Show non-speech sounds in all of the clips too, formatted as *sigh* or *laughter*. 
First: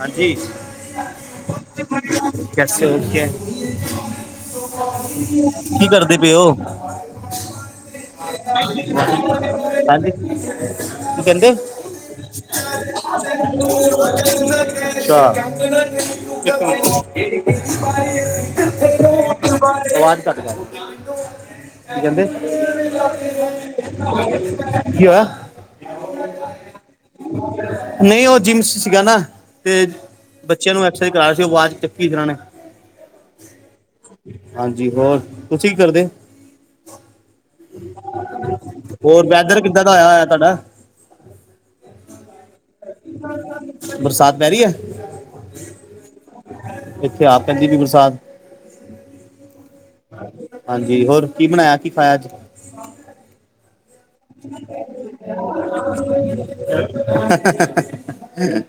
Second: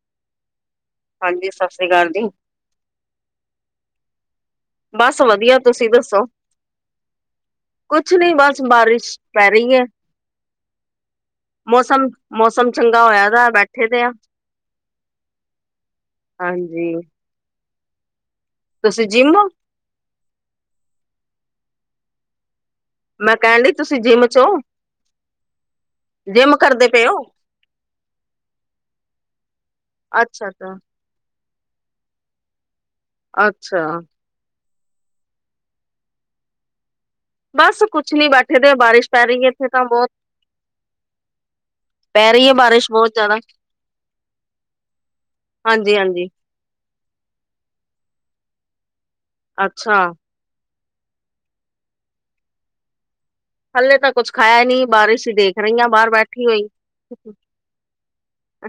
ਹਾਂਜੀ। ਹਾਂਜੀ ਸਤਿ ਸ੍ਰੀ ਅਕਾਲ ਜੀ। ਕੈਸੇ ਹੋ ਓਕੇ- ਬਸ ਵਧੀਆ ਕੀ ਤੁਸੀਂ ਕਰਦੇ ਦੱਸੋ ਪਏ ਉਹ- ਕੁਛ ਨੀ ਬਸ ਹਾਂਜੀ ਬਾਰਿਸ਼ ਪੈ ਰਹੀ ਹੈ ਕੀ ਕਹਿੰਦੇ? ਮੌਸਮ ਮੌਸਮ ਚੰਗਾ ਹੋਇਆ ਦਾ ਬੈਠੇ ਦੇ ਆ *unintelligible* ਹਾਂਜੀ ਅੱਛਾ। ਤੁਸੀਂ ਜਿਮੋ? ਆਵਾਜ਼ ਘੱਟ ਕਰ, ਕੀ ਕਹਿੰਦੇ ਮੈਂ ਕਹਿਣ ਡ ਤੁਸੀਂ ਜਿੰਮ ਚ ਹੋ ਕੀ ਹੋਇਆ ਜਿੰਮ ਕਰਦੇ ਪਏ ਹੋ ਨਹੀਂ ਉਹ ਜਿੰਮਸ ਸੀਗਾ ਤੇ ਅੱਛਾ ਬੱਚਿਆਂ ਅੱਛਾ ਨੂੰ ਐਕਸਰਸਾਈਜ਼ ਕਰਾ ਰਹੀ ਸੀ ਆਵਾਜ਼ ਚੱਕੀ ਜਨਾਂ ਨੇ ਅੱਛਾ ਹਾਂਜੀ ਹੋਰ, ਤੁਸੀਂ ਕੀ ਕਰਦੇ। ਬਸ ਕੁਛ ਨੀ ਬੈਠੇ ਦੇ ਆ, ਬਾਰਿਸ਼ ਪੈ ਹੋਰ ਰਹੀ ਏ ਵੈਦਰ ਇੱਥੇ ਕਿੱਦਾਂ ਤਾ ਦਾ ਆਇਆ ਬਹੁਤ। ਹੋਇਆ ਤੁਹਾਡਾ ਪੈ ਰਹੀ ਏ ਬਾਰਿਸ਼ ਬਹੁਤ ਜ਼ਿਆਦਾ। ਬਰਸਾਤ ਪੈ ਰਹੀ ਏ। ਹਾਂਜੀ ਹਾਂਜੀ ਇੱਥੇ ਆਪ, ਕਦੀ ਵੀ ਬਰਸਾਤ ਅੱਛਾ। ਹਾਂਜੀ ਹੋਰ ਕੀ ਬਣਾਇਆ, ਕੀ ਖਾਇਆ ਅੱਜ। ਹਲੇੇ ਤਾਂ ਕੁੱਛ ਖਾਇਆ ਨੀ, ਬਾਰਿਸ਼ ਹੀ ਦੇਖ ਰਹੀ ਆ ਬਾਹਰ ਬੈਠੀ ਹੋਈ। ਹ *inaudible*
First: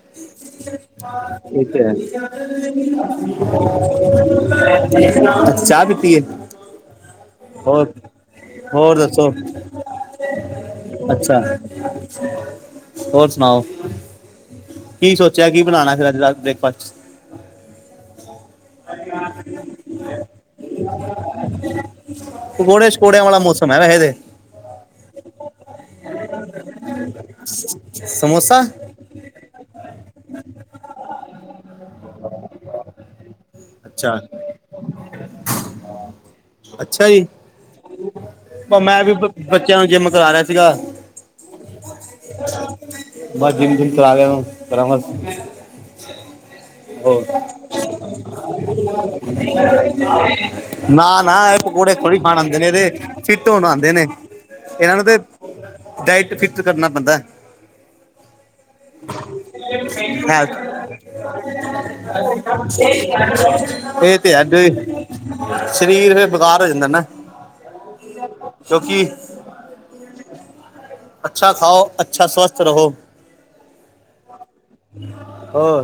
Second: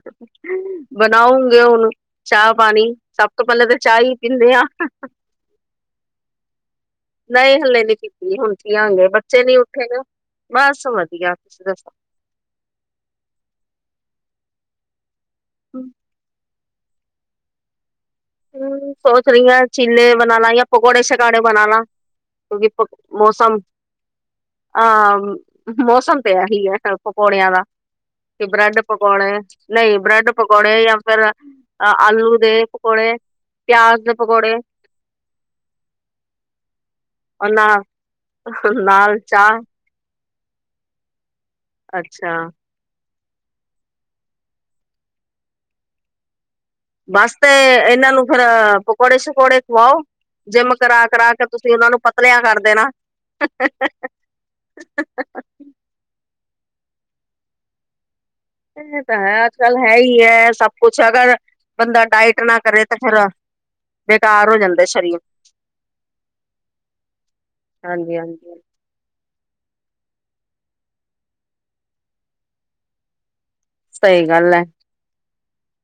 *inaudible* ਬਣਾਉਂਗੇ ੳ ਤੇ ਹੁਣ ਈ ਚਾਹ ਪਾਣੀ ਸਭ ਤੋਂ ਪਹਿਲਾਂ ਤਾਂ ਚਾਹ ਹੀ ਪੀਂਦੇ ਆ ਚਾ ਪੀ *unintelligible* ਤੀ ਏ। *unintelligible* ਨਹੀ ਹੱਲੇ ਨੀ ਪੀਤੀ, ਹੁਣ ਹੋਰ ਪੀਆਂਗੇ, ਦੱਸੋ ਬੱਚੇ ਨੀ ਉਠੇ ਨਾ। ਬਸ ਵਧੀਆ ਅੱਛਾ, ਤੁਸੀਂ ਦੱਸੋ ਹੋਰ ਸੁਣਾਓ। ਕੀ ਸੋਚਿਆ, ਕੀ ਹਮ ਬਣਾਉਣਾ ਫੇਰ ਅੱਜ ਬ੍ਰੇਕਫਾਸਟ 'ਚ। ਹੂੰ ਪਕੌੜੇ ਸ਼ਕਾੜੇ ਬਣਾ ਲਾ ਕਿਉਂਕਿ ਪਕੌੜੇ 'ਚ ਪਕੌੜਿਆਂ ਵਾਲਾ ਮੌਸਮ ਹੈ, ਵੈਸੇ ਤੇ। ਆ, ਮੌਸਮ ਤੇ ਇਹੀ ਏ ਪਕੌੜਿਆਂ ਦਾ। ਤੇ ਕਿ ਸਮੋਸਾ ਬ੍ਰੈਡ ਪਕੌੜੇ ਨਹੀ ਬ੍ਰੈਡ ਪਕੌੜੇ ਜਾਂ ਫਿਰ ਆਲੂ ਦੇ। ਤੇ, ਪਿਆਜ ਦੇ ਅੱਛਾ ਪਕੌੜੇ ਅੱਛਾ ਜੀ, ਔਰ ਨਾਲ ੳ ਮੈਂ ਵੀ ਨਾਲ ਬ ਚਾਹ ਬੱਚੇ ਜਿੰਮ ਕਰਾ ਰਿਹਾ ਸੀਗਾ। ਅੱਛਾ। ਬਸ ਜਿਮ ਜਿਮ ਕਰਾ ਰਿਹਾ, ਕਰਾਵਾ। ਹ *inaudible* ਬਸ ਤੇ, ਇਹਨਾਂ ਨੂੰ ਫਿਰ ਪਕੌੜੇ ਸ਼ਕੌੜੇ ਖਵਾਓ ਜਿੰਮ ਕਰਾ ਨਾ -ਕਰਾ ਨਾ ਕੇ ਇਹ ਤੁਸ ਪਕੌੜੇ ਥੋੜ੍ਹੀ ਖਾਣ ਆਉਂਦੇ ਨੇ ਤੇ, ਫਿੱਟ ਹੋਣ ਆਂਉਦੇ ਨੇ। ਇਹਨਾਂ ਨੂੰ ਤੇ, ਡਾਇਟ ਫਿਟ ਕਰਨਾ ਪੈਂਦਾ। ਇਹ ਤਾਂ ਹੈ ਅੱਜ ਕੱਲ ਹੈ ਹੀ ਹੈ ਹਹ *unintelligible* ਸਭ ਕੁਛ ਅਗਰ ਬੰਦਾ ਡਾਇਟ ਨਾ ਕਰੇ ਤਾਂ ਫੇਰ ਇਹ ਤੇ ਬੇਕਾਰ ਹੋ ਫਿਰ, ਜਾਂਦਾ ਸਰੀਰ ਸਰੀਰ ਬੇਕਾਰ ਹੋ ਜਾਂਦਾ ਨਾ। ਹਾਂਜੀ, ਹਾਂਜੀ। ਕਿਉਂਕਿ ਅੱਛਾ ਖਾਓ, ਅੱਛਾ ਸਵਸਥ ਰਹੋ। ਸਹੀ ਗੱਲ ਹੈ। ਹੋਰ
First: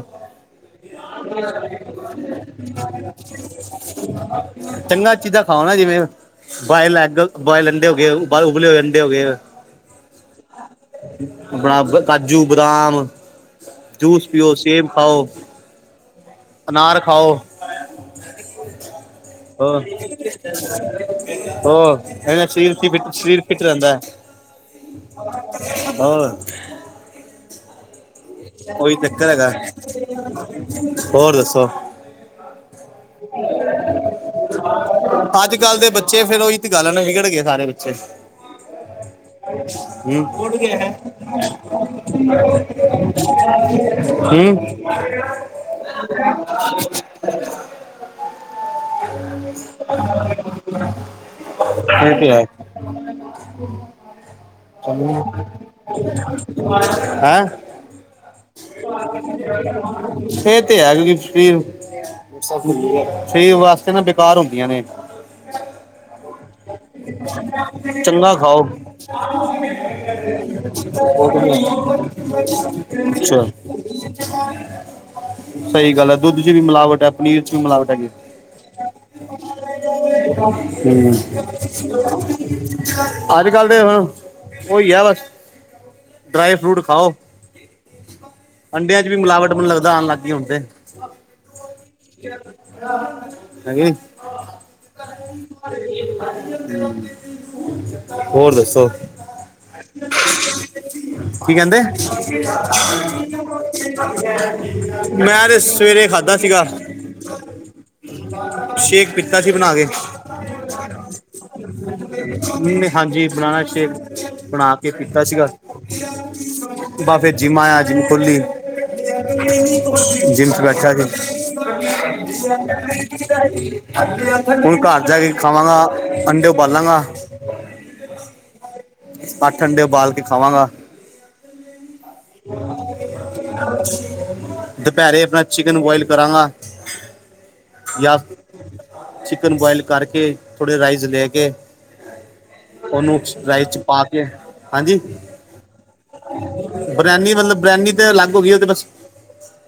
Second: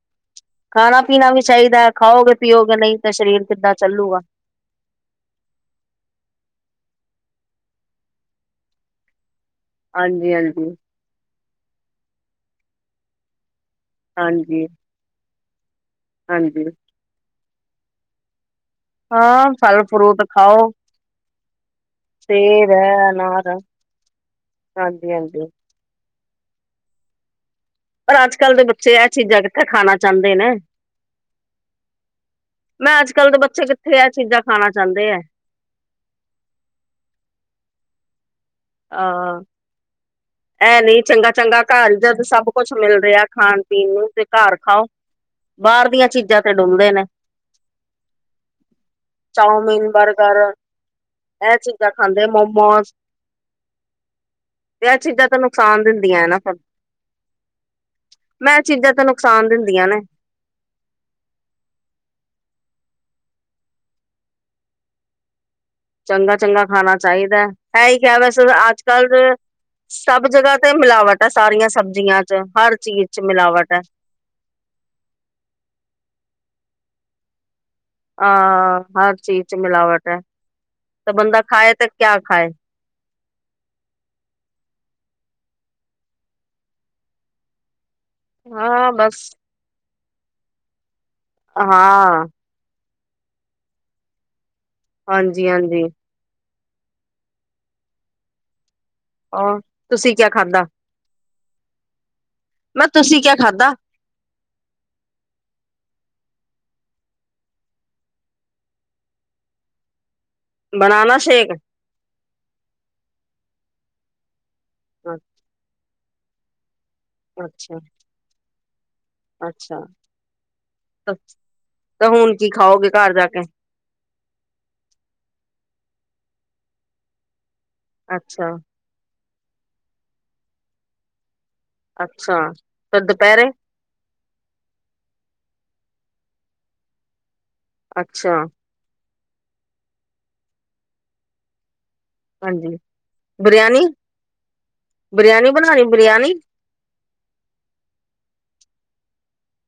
ਖਾਣਾ ਪੀਣਾ ਵੀ ਚਾਹੀਦਾ, ਖਾਓਗੇ, ਪੀਓਗੇ ਨਹੀਂ ਤਾਂ ਸਰੀਰ ਕਿੱਦਾਂ ਚੱਲੂਗਾ। ਚੰਗਾ ਚੀਜ਼ਾਂ ਖਾਓ ਨਾ ਜਿਵੇਂ ਬੁਆਇਲ ਐਗ, ਬੁਆਇਲ ਅੰਡੇ ਹੋ ਗਏ। ਉਬਲੇ ਹੋਏ ਅੰਡੇ ਹੋ ਗਏ। ਹਾਂਜੀ, ਹਾਂਜੀ। ਆਪਣਾ ਕਾਜੂ, ਬਦਾਮ, ਜੂਸ ਪਿਓ ਹਾਂਜੀ ਸੇਬ ਖਾਓ, ਹਾਂਜੀ ਅਨਾਰ ਖਾਓ। ਹਾਂ ੳਹ, ਫਲ ਫਰੂਟ ਖਾਓ ੳਹ ਏਨੇ ਸੇਬ ਸਰੀਰ ਦੀ ਹੈ ਮਿ ਸਰੀਰ ਅਨਾਰ ਹੈ ਫਿਟ ਰਹਿੰਦਾ, ਹਾਂਜੀ ਹਾਂਜੀ ਹੋਰ। ਪਰ ਅੱਜ ਕੱਲ੍ਹ ਦੇ ਬੱਚੇ ਕੋਈ ਇਹ ਚੱਕਰ ਚੀਜ਼ਾਂ ਹੈਗਾ, ਕਿੱਥੇ ਖਾਣਾ ਚਾਹੁੰਦੇ ਨੇ ਹੋਰ ਦੱਸੋ। ਮੈਂ ਅੱਜ ਕੱਲ੍ਹ ਦੇ ਬੱਚੇ ਕਿੱਥੇ ਇਹ ਚੀਜ਼ਾਂ ਖਾਣਾ ਚਾਹੁੰਦੇ ਹੈ ਅੱਜ ਕੱਲ ਦੇ ਬੱਚੇ ਫੇਰ ਉਹੀ ਸਈ ਗੱਲ ਨਾ ਵਿਗੜ ਗਏ ਸਾਰੇ ਬੱਚੇ। ਆ। ਘਰ ਜਦ ਸਭ ਕੁਛ ਮਿਲ *unintelligible* ਰਿਹਾ ਖਾਣ ਪੀਣ ਨੂੰ ਤੇ ਹੂੰ, ਘਰ ਖਾਓ ਬਾਹਰ ਚਾਉਮੀਨ ਬਰਗਰ ਇਹ ਚੀਜ਼ਾਂ ਖਾਂਦੇ ਤੇ ਹੈ ਮੋਮੋਸ ਤੇ ਇਹ ਚੀਜ਼ਾਂ ਤਾਂ ਨੁਕਸਾਨ ਦਿੰਦੀਆਂ ਨਾ ਪਰ। ਦਿੰਦੀਆਂ ਨੇ ਏ ਤੇ ਹੈਗੀ ਫਿਰ ਸਰੀਰ ਵਾਸਤੇ ਨਾ ਬੇਕਾਰ ਹੁੰਦੀਆਂ ਨੇ। ਚੰਗਾ ਚੰਗਾ ਖਾਣਾ ਚਾਹੀਦਾ ਇਹ ਕਿਆ ਚੰਗਾ ਵੈਸੇ ਖਾਓ ਅੱਜ ਕੱਲ ਸਭ ਜਗ੍ਹਾ ਤੇ ਮਿਲਾਵਟ ਐ ਸਾਰੀਆਂ ਸਬਜ਼ੀਆਂ ਚ ਹਰ ਚੀਜ਼ ਚ ਅੱਛਾ ਮਿਲਾਵਟ ਹੈ। ਸਹੀ ਗੱਲ ਐ ਦੁੱਧ ਚ ਵੀ ਮਿਲਾਵਟ ਐ ਪਨੀਰ ਕਿ ਮਲਾਵਟ ਹੈਗੀ। ਅਹ ਹਰ ਚੀਜ਼ ਚ ਮਿਲਾਵਟ ਹੈ ਤੇ ਬੰਦਾ ਖਾਏ ਤੇ ਕਿਆ ਖਾਏ ਅੱਜ ਕੱਲ੍ਹ ਤਾ ਫਿਰ ਉਹੀ ਐ ਬਸ ਡਰਾਈ ਫਰੂਟ ਖਾਓ। ਹਾਂ ਅੰਡਿਆਂ ਚ ਵੀ ਬਸ ਮਿਲਾਵਟ ਮੈਨੂੰ ਲੱਗਦਾ ਆਣ ਲੱਗ ਗਈ ਹੁਣ ਤੇ ਹਾਂ। ਹਾਂਜੀ। ਹਾਂਜੀ ਹਾਂਜੀ ਹੋਰ ਦੱਸੋ? ਆਹ ਤੁਸੀਂ ਕਿਆ ਖਾਂਦਾ। ਕੀ ਕਹਿੰਦੇ। ਮੈਂ ਤੁਸੀਂ ਕਿਆ ਖਾਧਾ? ਮੈਂ ਤੇ ਸਵੇਰੇ ਖਾਧਾ ਸੀਗਾ। ਸ਼ੇਕ ਪੀਤਾ ਸੀ ਬਣਾ ਕੇ। ਬਨਾਨਾ ਸ਼ੇਕ ਹਾਂਜੀ ਬਣਾਣਾ ਸ਼ੇਕ ਬਣਾ ਕੇ ਪੀਤਾ ਸੀਗਾ ਬਸ ਫੇਰ ਜਿੰਮ ਅੱਛਾ ਆਇਆ ਜਿੰਮ ਖੋਲੀ ਅੱਛਾ ਜਿੰਮ ਚ ਬੈਠਾ ਸੀ। *unintelligible* ਹੁਣ ਤਾਂ ਹੁਣ ਕੀ ਖਾਓਗੇ ਘਰ ਜਾ ਕੇ ਘਰ ਜਾ ਕੇ ਖਾਵਾਂਗਾ ਅੰਡੇ ਉਬਾਲਾਂਗਾ। ਅੱਛਾ। ਅੱਠ ਅੰਡੇ ਉਬਾਲ ਕੇ ਖਾਵਾਂਗਾ। ਅੱਛਾ ਫਿਰ ਦੁਪਹਿਰੇ *unintelligible* ਦੁਪਹਿਰੇ ਆਪਣਾ ਚਿਕਨ ਬੋਆਇਲ ਕਰਾਂਗਾ ਜਾਂ ਅੱਛਾ ਚਿਕਨ ਬੁਆਇਲ ਕਰਕੇ ਥੋੜੇ ਰਾਈਸ ਲੈ ਕੇ ਹਾਂਜੀ ਉਹਨੂੰ ਰਾਈਸ 'ਚ ਬਰਿਆਨੀ ਪਾ ਕੇ ਹਾਂਜੀ। ਬਰਿਆਨੀ ਬਣਾਣੀ ਬਰਿਆਨੀ ਬਰਿਆਨੀ ਮਤਲਬ ਬਰਿਆਨੀ ਤੇ ਅਲੱਗ ਹੋ ਗਈ ਉਹ ਤੇ ਬਸ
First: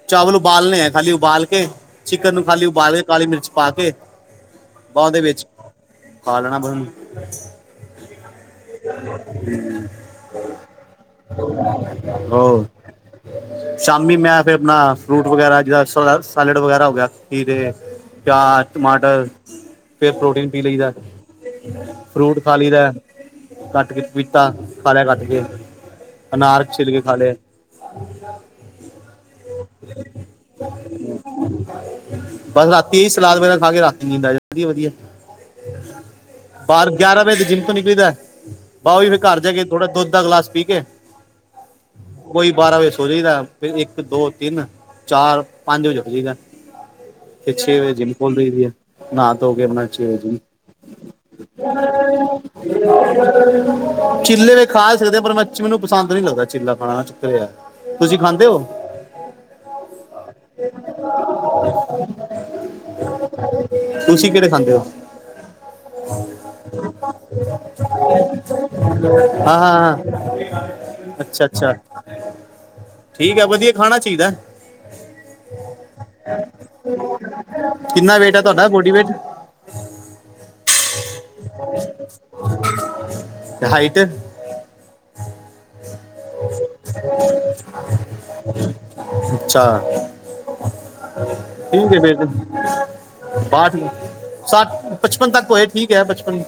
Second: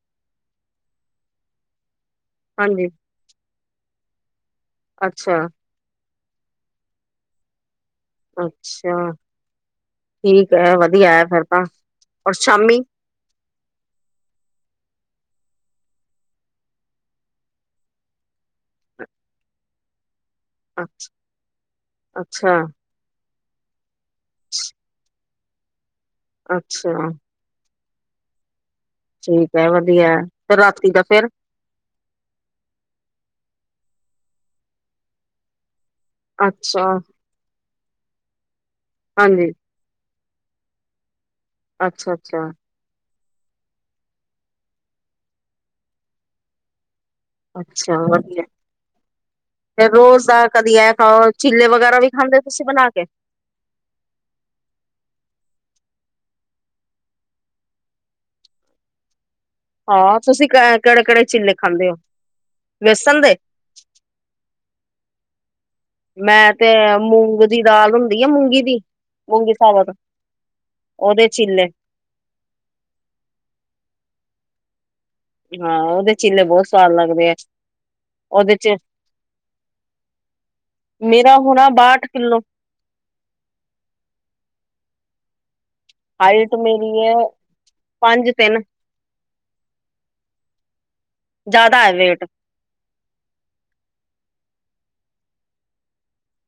ਚਾਵਲ ਉਬਾਲਣੇ ਆ ਖਾਲੀ ਉਬਾਲ ਕੇ ਚਿਕਨ ਨੂੰ ਖਾਲੀ ਹਾਂਜੀ ਉਬਾਲ ਕੇ ਕਾਲੀ ਮਿਰਚ ਪਾ ਕੇ ਉਹਦੇ ਅੱਛਾ ਵਿੱਚ ਬਾਲ ਲੈਣਾ ਫਿਰ ਓਨੂੰ। ਅੱਛਾ ਠੀਕ ਐ ਵਧੀਆ ਫੇਰ ਤਾਂ ਹੋਰ ਉਹ ਸ਼ਾਮੀ ਸ਼ਾਮੀ ਮੈਂ ਫੇਰ ਆਪਣਾ ਫਰੂਟ ਵਗੈਰਾ ਜਿ ਸੈਲਡ ਵਗੈਰਾ ਹੋ ਗਿਆ ਤੇ ਪਿਆਜ ਟਮਾਟਰ ਫੇਰ ਪ੍ਰੋਟੀਨ ਪੀ ਲਈ ਦਾ ਫਰੂਟ ਖਾ ਅੱਛਾ ਲਈ ਦਾ ਕੱਟ ਕੇ ਪਪੀਤਾ ਖਾ ਲਿਆ ਰੱਜ ਕੇ ਕੱਟ ਕੇ ਅਨਾਰ ਛਿਲ ਅੱਛਾ ਕੇ ਖਾ ਲਿਆ। ਹ *unintelligible* ਠੀਕ ਐ ਵਧੀਆ ਰਾਤੀ ਦਾ ਫੇਰ ਬਸ ਰਾਤੀ ਸਲਾਦ ਵਗੈਰਾ ਖਾ ਕੇ ਰਾਤੀ ਨੀਂਦ ਆ ਜਾਂਦੀ ਵਧੀਆ। ਅੱਛਾ ਬਾਰ ਗਿਆਰਾਂ ਵਜੇ ਤੇ ਜਿੰਮ ਤੋਂ ਨਿਕਲੀਦਾ ਹੋਰ ਘਰ ਹਾਂਜੀ ਜਾ ਕੇ ਥੋੜਾ ਦੁੱਧ ਦਾ ਗਲਾਸ ਪੀ ਕੇ ਅੱਛਾ ਅੱਛਾ ਓਹੀ ਬਾਰਾਂ ਵਜੇ ਸੋ ਜਾਈਦਾ। ਫਿਰ ਇੱਕ ਦੋ ਤਿੰਨ ਚਾਰ ਪੰਜ ਵਜੇ ਉੱਠ ਜਾਈਦਾ। ਤੇ ਛੇ ਵਜੇ ਜਿੰਮ ਖੋਲ ਲਈ ਦੀ ਹੈ ਨਾਤ ਤੋ ਕੇ ਆਪਣਾ ਫ ਵਜੇ ਰੋਜ਼ ਜਿੰਮ ਦਾ ਕਦੀ ਇਹ ਖਾਓ ਚੀਲੇ ਵਗੈਰਾ ਵੀ ਖਾਂਦੇ ਤੁਸੀਂ ਬਣਾ ਕੇ *inaudible* ਚਿੱਲੇ ਵੀ ਖਾ ਸਕਦੇ ਆ ਪਰ ਮੀ ਮੈਨੂੰ ਪਸਦ ਨਹੀਂ ਲੱਗਦਾ ਚਿੱਲਾ ਖਾਣਾ ਚੁੱਕਰ ਤੁਸੀਂ ਖਾਂਦੇ ਹੋ ਹਾਂ ਤੁਸੀਂ ਕਿਹੜੇ ਕਿਹੜੇ ਚੀਲੇ ਖਾਂਦੇ ਹੋ ਵੇਸਣ ਦੇ ਤੁਸੀਂ ਕਿਹੜੇ ਖਾਂਦੇ ਹੋ ਮੈਂ ਤੇ ਮੂੰਗ ਦੀ ਦਾ ਦਾਲ ਹੁੰਦੀ ਆ ਮੂੰਗੀ ਦੀ ਮੂੰਗੀ ਹਾਂ ਹਾਂ ਸਾਬਤ ਹਾਂ ਉਹਦੇ ਅੱਛਾ ਚੀਲੇ ਅੱਛਾ ਠੀਕ ਆ ਵਧੀਆ ਖਾਣਾ ਚਾਹੀਦਾ ਹਾਂ ਉਹਦੇ ਚੀਲੇ ਬਹੁਤ ਸਵਾਦ ਲੱਗਦੇ ਆ ਕਿੰਨਾ ਹੈ ਉਹਦੇ ਤੁਹਾਡਾ ਚ ਬੋਡੀ ਮੇਰਾ ਹੁਣਾ ਬਾਹਠ ਕਿੱਲੋ ਤੇ ਹਾਈਟ ਹਾਈਟ ਮੇਰੀ ਹੈ ਪੰਜ ਤਿੰਨ ਅੱਛਾ ਜ਼ਿਆਦਾ ਠੀਕ ਹੈ ਫੇ ਵੇਟ ਬਾਠ ਸੱਤ ਪਚਪਨ ਤੱਕ ਹੋਏ ਠੀਕ ਹੈ ਪਚਪਨ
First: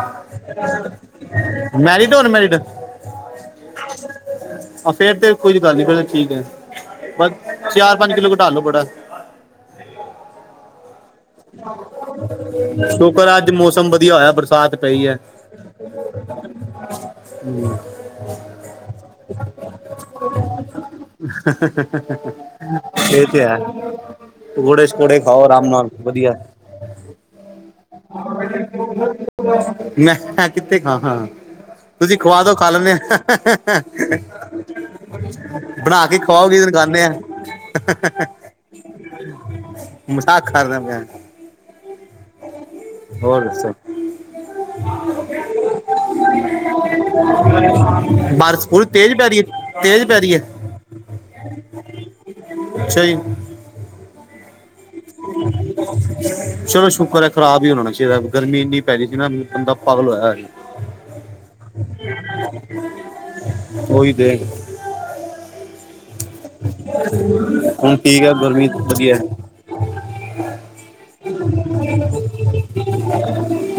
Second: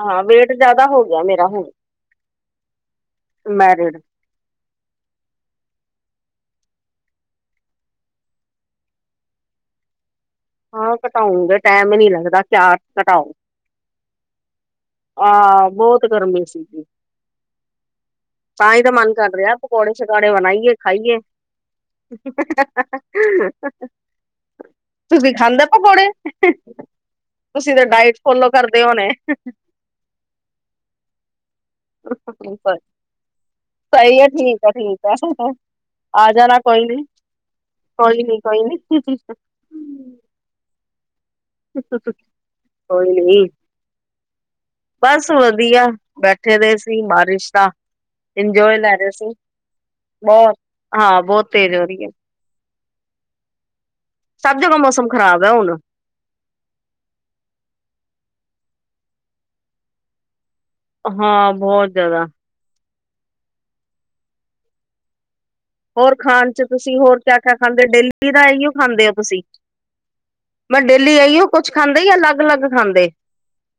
ਹਾਂ ਵੇਟ ਜ਼ਿਆਦਾ ਹੋ ਗਿਆ ਮੇਰਾ ਹੁਣ ਮੈਰਿਡ ਨਮੈਰਿਡ ਮੈਰਿਡ ਆ ਫੇਰ ਤੇ ਕੋਈ ਗੱਲ ਨੀ ਫਿਰ ਠੀਕ ਹੈ ਬਸ ਚਾਰ ਪੰਜ ਕਿਲੋ ਕਟਾ ਲੋ ਬੜਾ *inaudible* ਹਾਂ ਘਟਾਉਨ ਦਾ ਟੈਮ ਨੀ ਲੱਗਦਾ ਚਆ ਸ਼ੁਕਰ ਘਟਾਉ ਹੈ ਅੱਜ ਮੌਸਮ ਵਧੀਆ ਹੋਇਆ ਬਰਸਾਤ ਪਈ ਹੈ ਆਹ ਬਹੁਤ ਗਰਮੀ ਸੀਗੀ ਹਮ ਤਾਂ ਹੀ ਤਾਂ ਮਨ ਕਰ ਰਿਹਾ ਪਕੌੜੇ ਸ਼ਕੌੜੇ ਬਣਾਈਏ ਖਾਈਏ ਇਹ ਤੇ ਹੈ ਪਕੋੜੇ ਤੁਸੀਂ ਖਾਂਦੇ ਪਕੌੜੇ ਤੁਸੀਂ ਤਾਂ ਡਾਇਟ ਫੋਲੋ ਕਰਦੇ ਹੋਣੇ ਮੈਂ ਕਿੱਥੇ ਖਾਂ ਸਕਦਾ ਤੁਸੀਂ ਖਵਾ ਦੋ ਖਾ ਲੈਂਨੇ ਐ ਸਹੀ ਹੈ ਠੀਕ ਹੈ ਠੀਕ ਹੈ ਬਣਾ ਤੁਸੀਂ ਆ ਜਾਣਾ ਖਾਓਗੇ ਕੋਈ ਨੀ ਖਾਨੇ ਆ ਕੋਈ ਨੀ ਕੋਈ ਨੀ ਕੋਈ ਆ ਖਾਣਾ ਪਿਆ ਕੋਈ ਨੀ ਦੱਸੋ ਬਸ ਵਧੀਆ ਬੈਠੇ ਦੇ ਸੀ ਬਾਰਿਸ਼ ਤਾਂ ਬਾਰਿਸ਼ ਇੰਜੋਏ ਪੂਰੀ ਲੈ ਰਹੇ ਤੇਜ਼ ਸੀ ਪੈ ਰਹੀ ਹੈ ਤੇਜ਼ ਪੈ ਰਹੀ ਹੈ ਬਹੁਤ ਹਾਂ ਬਹੁਤ ਤੇਜ਼ ਹੋ ਰਹੀ ਹੈ ਅੱਛਾ ਜੀ, ਸਭ ਜਗ੍ਹਾ ਮੌਸਮ ਖਰਾਬ ਹੈ ਹੁਣ ਚਲੋ ਸ਼ੁਕਰ ਹੈ ਖਰਾਬ ਹੀ ਹੋਣਾ ਚਾਹੀਦਾ, ਗਰਮੀ ਇੰਨੀ ਪੈ ਰਹੀ ਸੀ ਨਾ ਬੰਦਾ ਪਾਗਲ ਹੋਇਆਂ ਹੀ ਹਾਂ ਬਹੁਤ ਜਿਆਦਾ, ਉਹੀ ਤੇ, ਹੋਰ ਖਾਣ ਚ ਤੁਸੀਂ ਹੋਰ ਕਿਆ ਕਿਆ ਖਾਂਦੇ ਹੋ ਹੁਣ ਠੀਕ ਡੇਲੀ ਹੈ ਦਾ ਗਰਮੀ ਇਹੀਓ ਖਾਂਦੇ ਹੋ ਵਧੀਆ ਹੈ। ਤੁਸੀਂ ਮੈਂ ਡੇਲੀ ਆਈਓ ਕੁਛ ਖਾਂਦੇ ਜਾਂ ਅਲੱਗ ਅਲੱਗ ਖਾਂਦੇ।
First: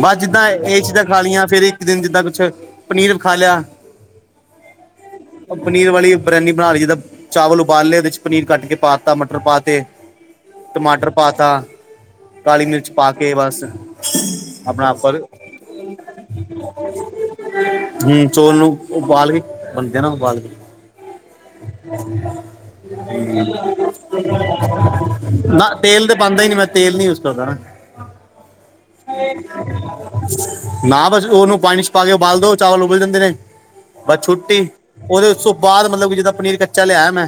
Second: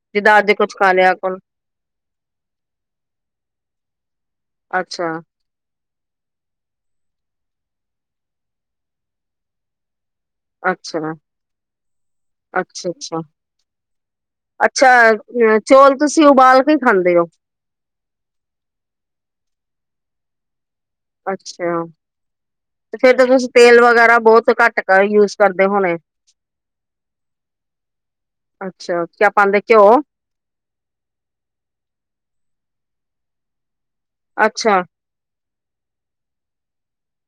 ਬਸ ਜਿੱਦਾਂ ਅੱਜ ਕੁੱਛ ਇਹ ਚੀਜ਼ਾਂ ਲਿਆ ਖਾ ਕੋਣ ਲਈਆਂ ਫੇਰ ਇੱਕ ਦਿਨ ਜਿੱਦਾਂ ਕੁਛ ਪਨੀਰ ਖਾ ਲਿਆ। ਅੱਛਾ, ਪਨੀਰ ਵਾਲੀ ਬਰਿਆਨੀ ਬਣਾ ਲਈ ਜਿੱਦਾਂ ਚਾਵਲ ਉਬਾਲ ਲਿਆ ਉਹਦੇ ਚ ਪਨੀਰ ਕੱਟ ਕੇ ਪਾ ਤਾ ਮਟਰ ਪਾ ਤੇ ਟਮਾਟਰ ਅੱਛਾ ਪਾ ਤਾ ਕਾਲੀ ਅੱਛਾ ਮਿਰਚ ਪਾ ਅੱਛਾ ਕੇ ਬਸ ਆਪਣਾ ਅੱਛਾ ਆਪ ਪਰ ਅ, ਚੌਲ ਤੁਸੀਂ ਉਬਾਲ ਕੇ ਹੀ ਖਾਂਦੇ ਹੋ ਹਮ ਚੌਲ ਨੂੰ ਉਬਾਲ ਕੇ ਬਣਦੇ ਨਾ ਉਬਾਲ ਕੇ ਅੱਛਾ ਤੇ ਫੇਰ ਤਾਂ ਤੁਸੀਂ ਤੇਲ ਵਗੈਰਾ ਬਹੁਤ ਘੱਟ ਕਰ ਯੂਜ ਕਰਦੇ ਨਾ ਹੋਣੇ ਤੇਲ ਤੇ ਪਾਉਦਾ ਹੀ ਨੀ ਮੈਂ ਤੇਲ ਨੀ ਯੂਜ ਕਰਦਾ ਨਾ ਅੱਛਾ ਕਿਆ ਪਾਉਂਦੇ ਘਿਓ ਨਾ ਬਸ ਉਹਨੂੰ ਪਾਣੀ ਚ ਪਾ ਕੇ ਉਬਾਲ ਦੋ ਚਾਵਲ ਉਬਲ ਜਾਂਦੇ ਨੇ ਬਸ ਛੁੱਟੀ ਅੱਛਾ ਉਹਦੇ ਉਸ ਤੋਂ ਬਾਅਦ ਮਤਲਬ ਕਿ ਜਿੱਦਾਂ ਪਨੀਰ ਕੱਚਾ ਲਿਆਇਆ ਮੈਂ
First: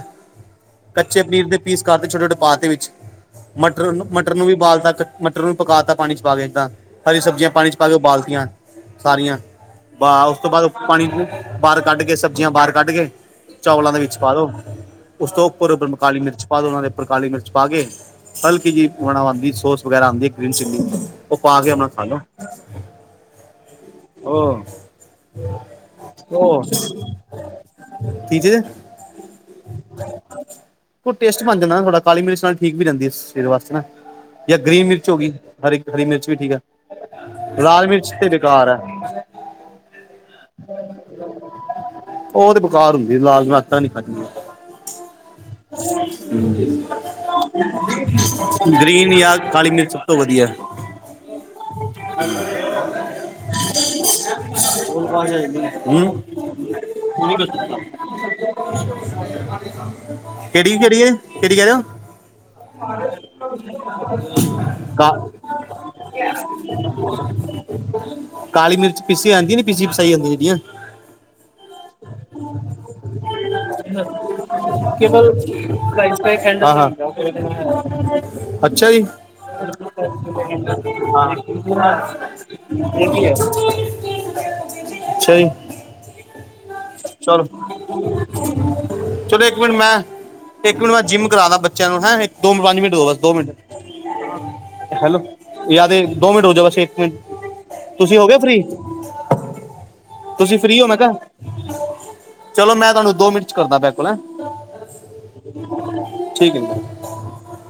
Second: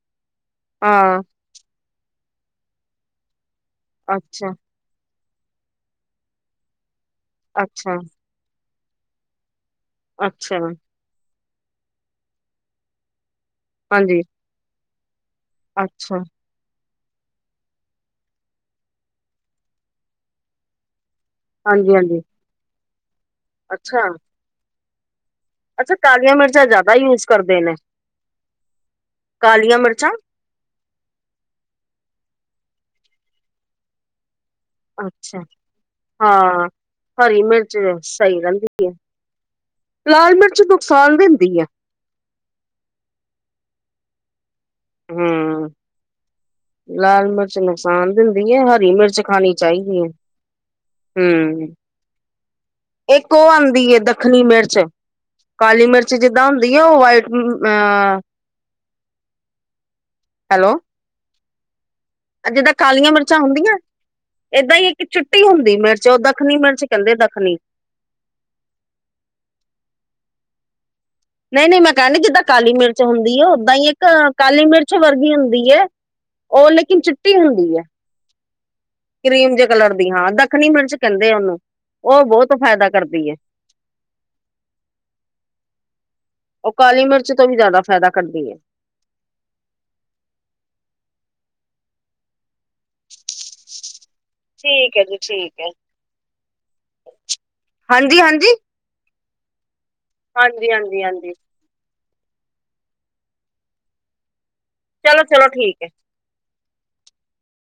ਕੱਚੇ ਹਾਂ ਪਨੀਰ ਦੇ ਪੀਸ ਕਰਦੇ ਛੋਟੇ-ਛੋਟੇ ਪਾ ਤੇ ਵਿੱਚ ਮਟਰ-ਮਟਰ ਨੂੰ ਅੱਛਾ ਵੀ ਬਾਲ ਤ ਮਟਰ ਨੂੰ ਪਕਾ ਤਾ ਪਾਣੀ 'ਚ ਪਾ ਕੇ ਏਦਾਂ, ਹਰੀ ਸਬਜ਼ੀਆਂ ਪਾਣੀ ਚ ਪਾ ਕੇ ਅੱਛਾ ਉਬਾਲਤੀਆਂ ਸਾਰੀਆਂ। ਬਾ ਉਸ ਤੋਂ ਅੱਛਾ ਬਾਅਦ ਪਾਣੀ ਨੂੰ ਬਾਹਰ ਕੱਢ ਕੇ, ਸਬਜ਼ੀਆਂ ਬਾਹਰ ਕੱਢ ਕੇ, ਚੌਲਾਂ ਦੇ ਵਿੱਚ ਹਾਂਜੀ ਪਾ ਉਸ ਤੋਂ ਉੱਪਰ ਮ ਅੱਛਾ ਕਾਲੀ ਮਿਰਚ ਬਾਅਦ ਉਹਨਾਂ ਦੇ ਉੱਪਰ ਕਾਲੀ ਮਿਰਚ ਪਾ ਕੇ ਹਲਕੀ ਜਿਹੀ ਬਂਣਵਾਦੀ, ਸੋਸ ਵਗੈਰਾ ਆਂਦੀ ਗ੍ਰੀਨਸ ਚਿਲੀ ਉਹ ਪਾ ਕੇ ਉਹਨਾਂ ਨੂੰ ਹਾਂਜੀ ਖਾਲੋ। ਹਾਂਜੀ ਅੱਛਾ। ਬਾਸ। ਅੱਛਾ, ਕਾਲੀਆਂ ਮਿਰਚਾਂ ਜ਼ਿਆਦਾ ਯੂਜ਼ ਕਰਦੇ ਨੇ, ਠੀਕ ਹੈ ਕਾਲੀਆਂ ਮਿਰਚਾਂ ਉਹ ਟੇਸਟ ਬਣ ਜਾਂਦਾ ਨਾ ਥੋੜਾ ਕਾਲੀ ਮਿਰਚ ਨਾਲ ਠੀਕ ਵੀ ਰੈਦੀਂ ਆ, ਸਰੀਰ ਵਾਸਤੇ ਨਾ। ਜੇ ਗ੍ਰੀਨ ਮਿਰਚ ਹੋ ਗੀ, ਅੱਛਾ ਹਰੀ-ਹਰੀ ਮਿਰਚ ਵੀ ਠੀਕ ਆ। ਹਾਂ ਹਰੀ ਲਾਲ ਮਿਰਚ ਤੇ ਸਹੀ ਬੇਕਾਰ ਰਹਿੰਦੀ ਐ। ਲਾਲ ਮਿਰਚ, ਨੁਕਸਾਨ ਵੀ ਹੁੰਦੀ ਆ। ਉਹ ਤੇ ਬੇਕਾਰ ਹੁੰਦੀ ਏ ਲਾਲ ਮੈ ਤਾਂ ਨੀ ਖਾਦੀ। ਹੂੰ। ਲਾਲ ਮਿਰਚ ਨੁਕਸਾਨ ਦਿੰਦੀ ਐ, ਹਰੀ ਗ੍ਰੀਨ ਮਿਰਚ ਜਾਂ ਖਾਂਣੀ ਕਾਲੀ ਮਿਰਚ ਸਭ ਚਾਈਦੀ ਏ। ਤੋਂ ਵਧੀਆ ਹੂੰ। *inaudible* ਇੱਕ ਉਹ ਆਂਦੀ ਏ ਦੱਖਣੀ ਮਿਰਚ ਕਾਲੀ ਮਿਰਚ ਹੂੰ ਜਿੱਦਾਂ ਹੁੰਦੀ ਏ, ਉਹ ਵਾਈਟ ਅਹ ਹੈਲੋ ਕਿਹੜੀ-ਕਿਹੜੀ ਐ, ਕਿਹੜੀ ਕਹਿ ਰ‌ੇ ਓ ਜਿੱਦਾਂ ਕਾਲੀਆਂ ਮਿਰਚਾਂ ਹੁੰਦੀਆਂ। ਏਦਾਂ ਈ ਇੱਕ ਕਾ- ਚੁੱਟੀ ਹੁੰਦੀ ਮਿਰਚ, ਉਹ ਦੱਖਣੀ ਮਿਰਚ ਕਹਿੰਦੇ, ਦੱਖਣੀ। *inaudible* ਕਾਲੀ ਮਿਰਚ ਪੀਸੀ ਆਂਦੀ ਨੀ, ਪੀਸੀ-ਪਸਾਈ ਆਂਦੀ ਜਿਹੜੀ ਆ। ਨ‌ਈ-ਨ‌ਈ, ਮੈਂ ਕਹਿਣ ਦੀ ਜਿਦਾਂ ਕਾਲੀ ਮਿਰਚ ਹੁੰਦੀ ਓ ਕੇਵਲ ਹੈ *unintelligible* ਉਹ ਹਾਂ-ਹਾਂ। ਲੇਕਿਨ ਚਿੱਟੀ ਹੁੰਦੀ ਹੈ ਅੱਛਾ ਜੀ। ਕਰੀਮ ਜੇ ਕਲਰ ਦੀ ਹਾਂ, ਦੱਖਣੀ ਮਿਰਚ ਕਹਿੰਦੇ ਉਹਨੂੰ, ਉਹ ਬਹੁਤ ਫਾਇਦਾ ਕਰਦੀ ਐ। ਅੱਛਾ ਜੀ ਉਹ ਕਾਲੀ ਮਿਰਚ ਚਲੋ ਤੋਂ ਵੀ ਜ਼ਿਆਦਾ ਫਾਇਦਾ ਕਰਦੀ ਹੈ ਚਲੋ ਇੱਕ ਮਿੰਟ ਮੈਂ ਇੱਕ ਮਿੰਟ ਮੈਂ ਜਿੰਮ ਕਰਾਦਾ ਬੱਚਿਆਂ ਨੂੰ ਹੈਂ, ਦੋ ਪੰਜ ਮਿੰਟ ਰੁਕ ਦੋ ਮਿੰਟ ਠੀਕ ਹੈ ਜੀ ਹੈਲੋ, ਠੀਕ ਹੈ ਯਾ ਤੇ ਦੋ ਮਿੰਟ ਰੁਕ ਜਾ ਬਸ। ਇੱਕ ਮਿੰਟ, ਤੁਸੀਂ ਹਾਂਜੀ ਹੋ ਗੇ ਹਾਂਜੀ ਫ੍ਰਰੀ। ਤੁਸੀਂ ਹਾਂਜੀ ਫ੍ਰੀ ਓ ਮੈਂ ਹਾਂਜੀ ਹਾਂਜੀ ਕਿਹਾ ਚਲੋ ਮੈਂ ਤੁਹਾਨੂੰ ਦੋ ਮਿੰਟ ਚ ਕਰਦਾ ਬੈਕ ਕਾਲ ਹੈ, ਚਲੋ ਚਲੋ ਠੀਕ ਹੈ ਠੀਕ ਏ।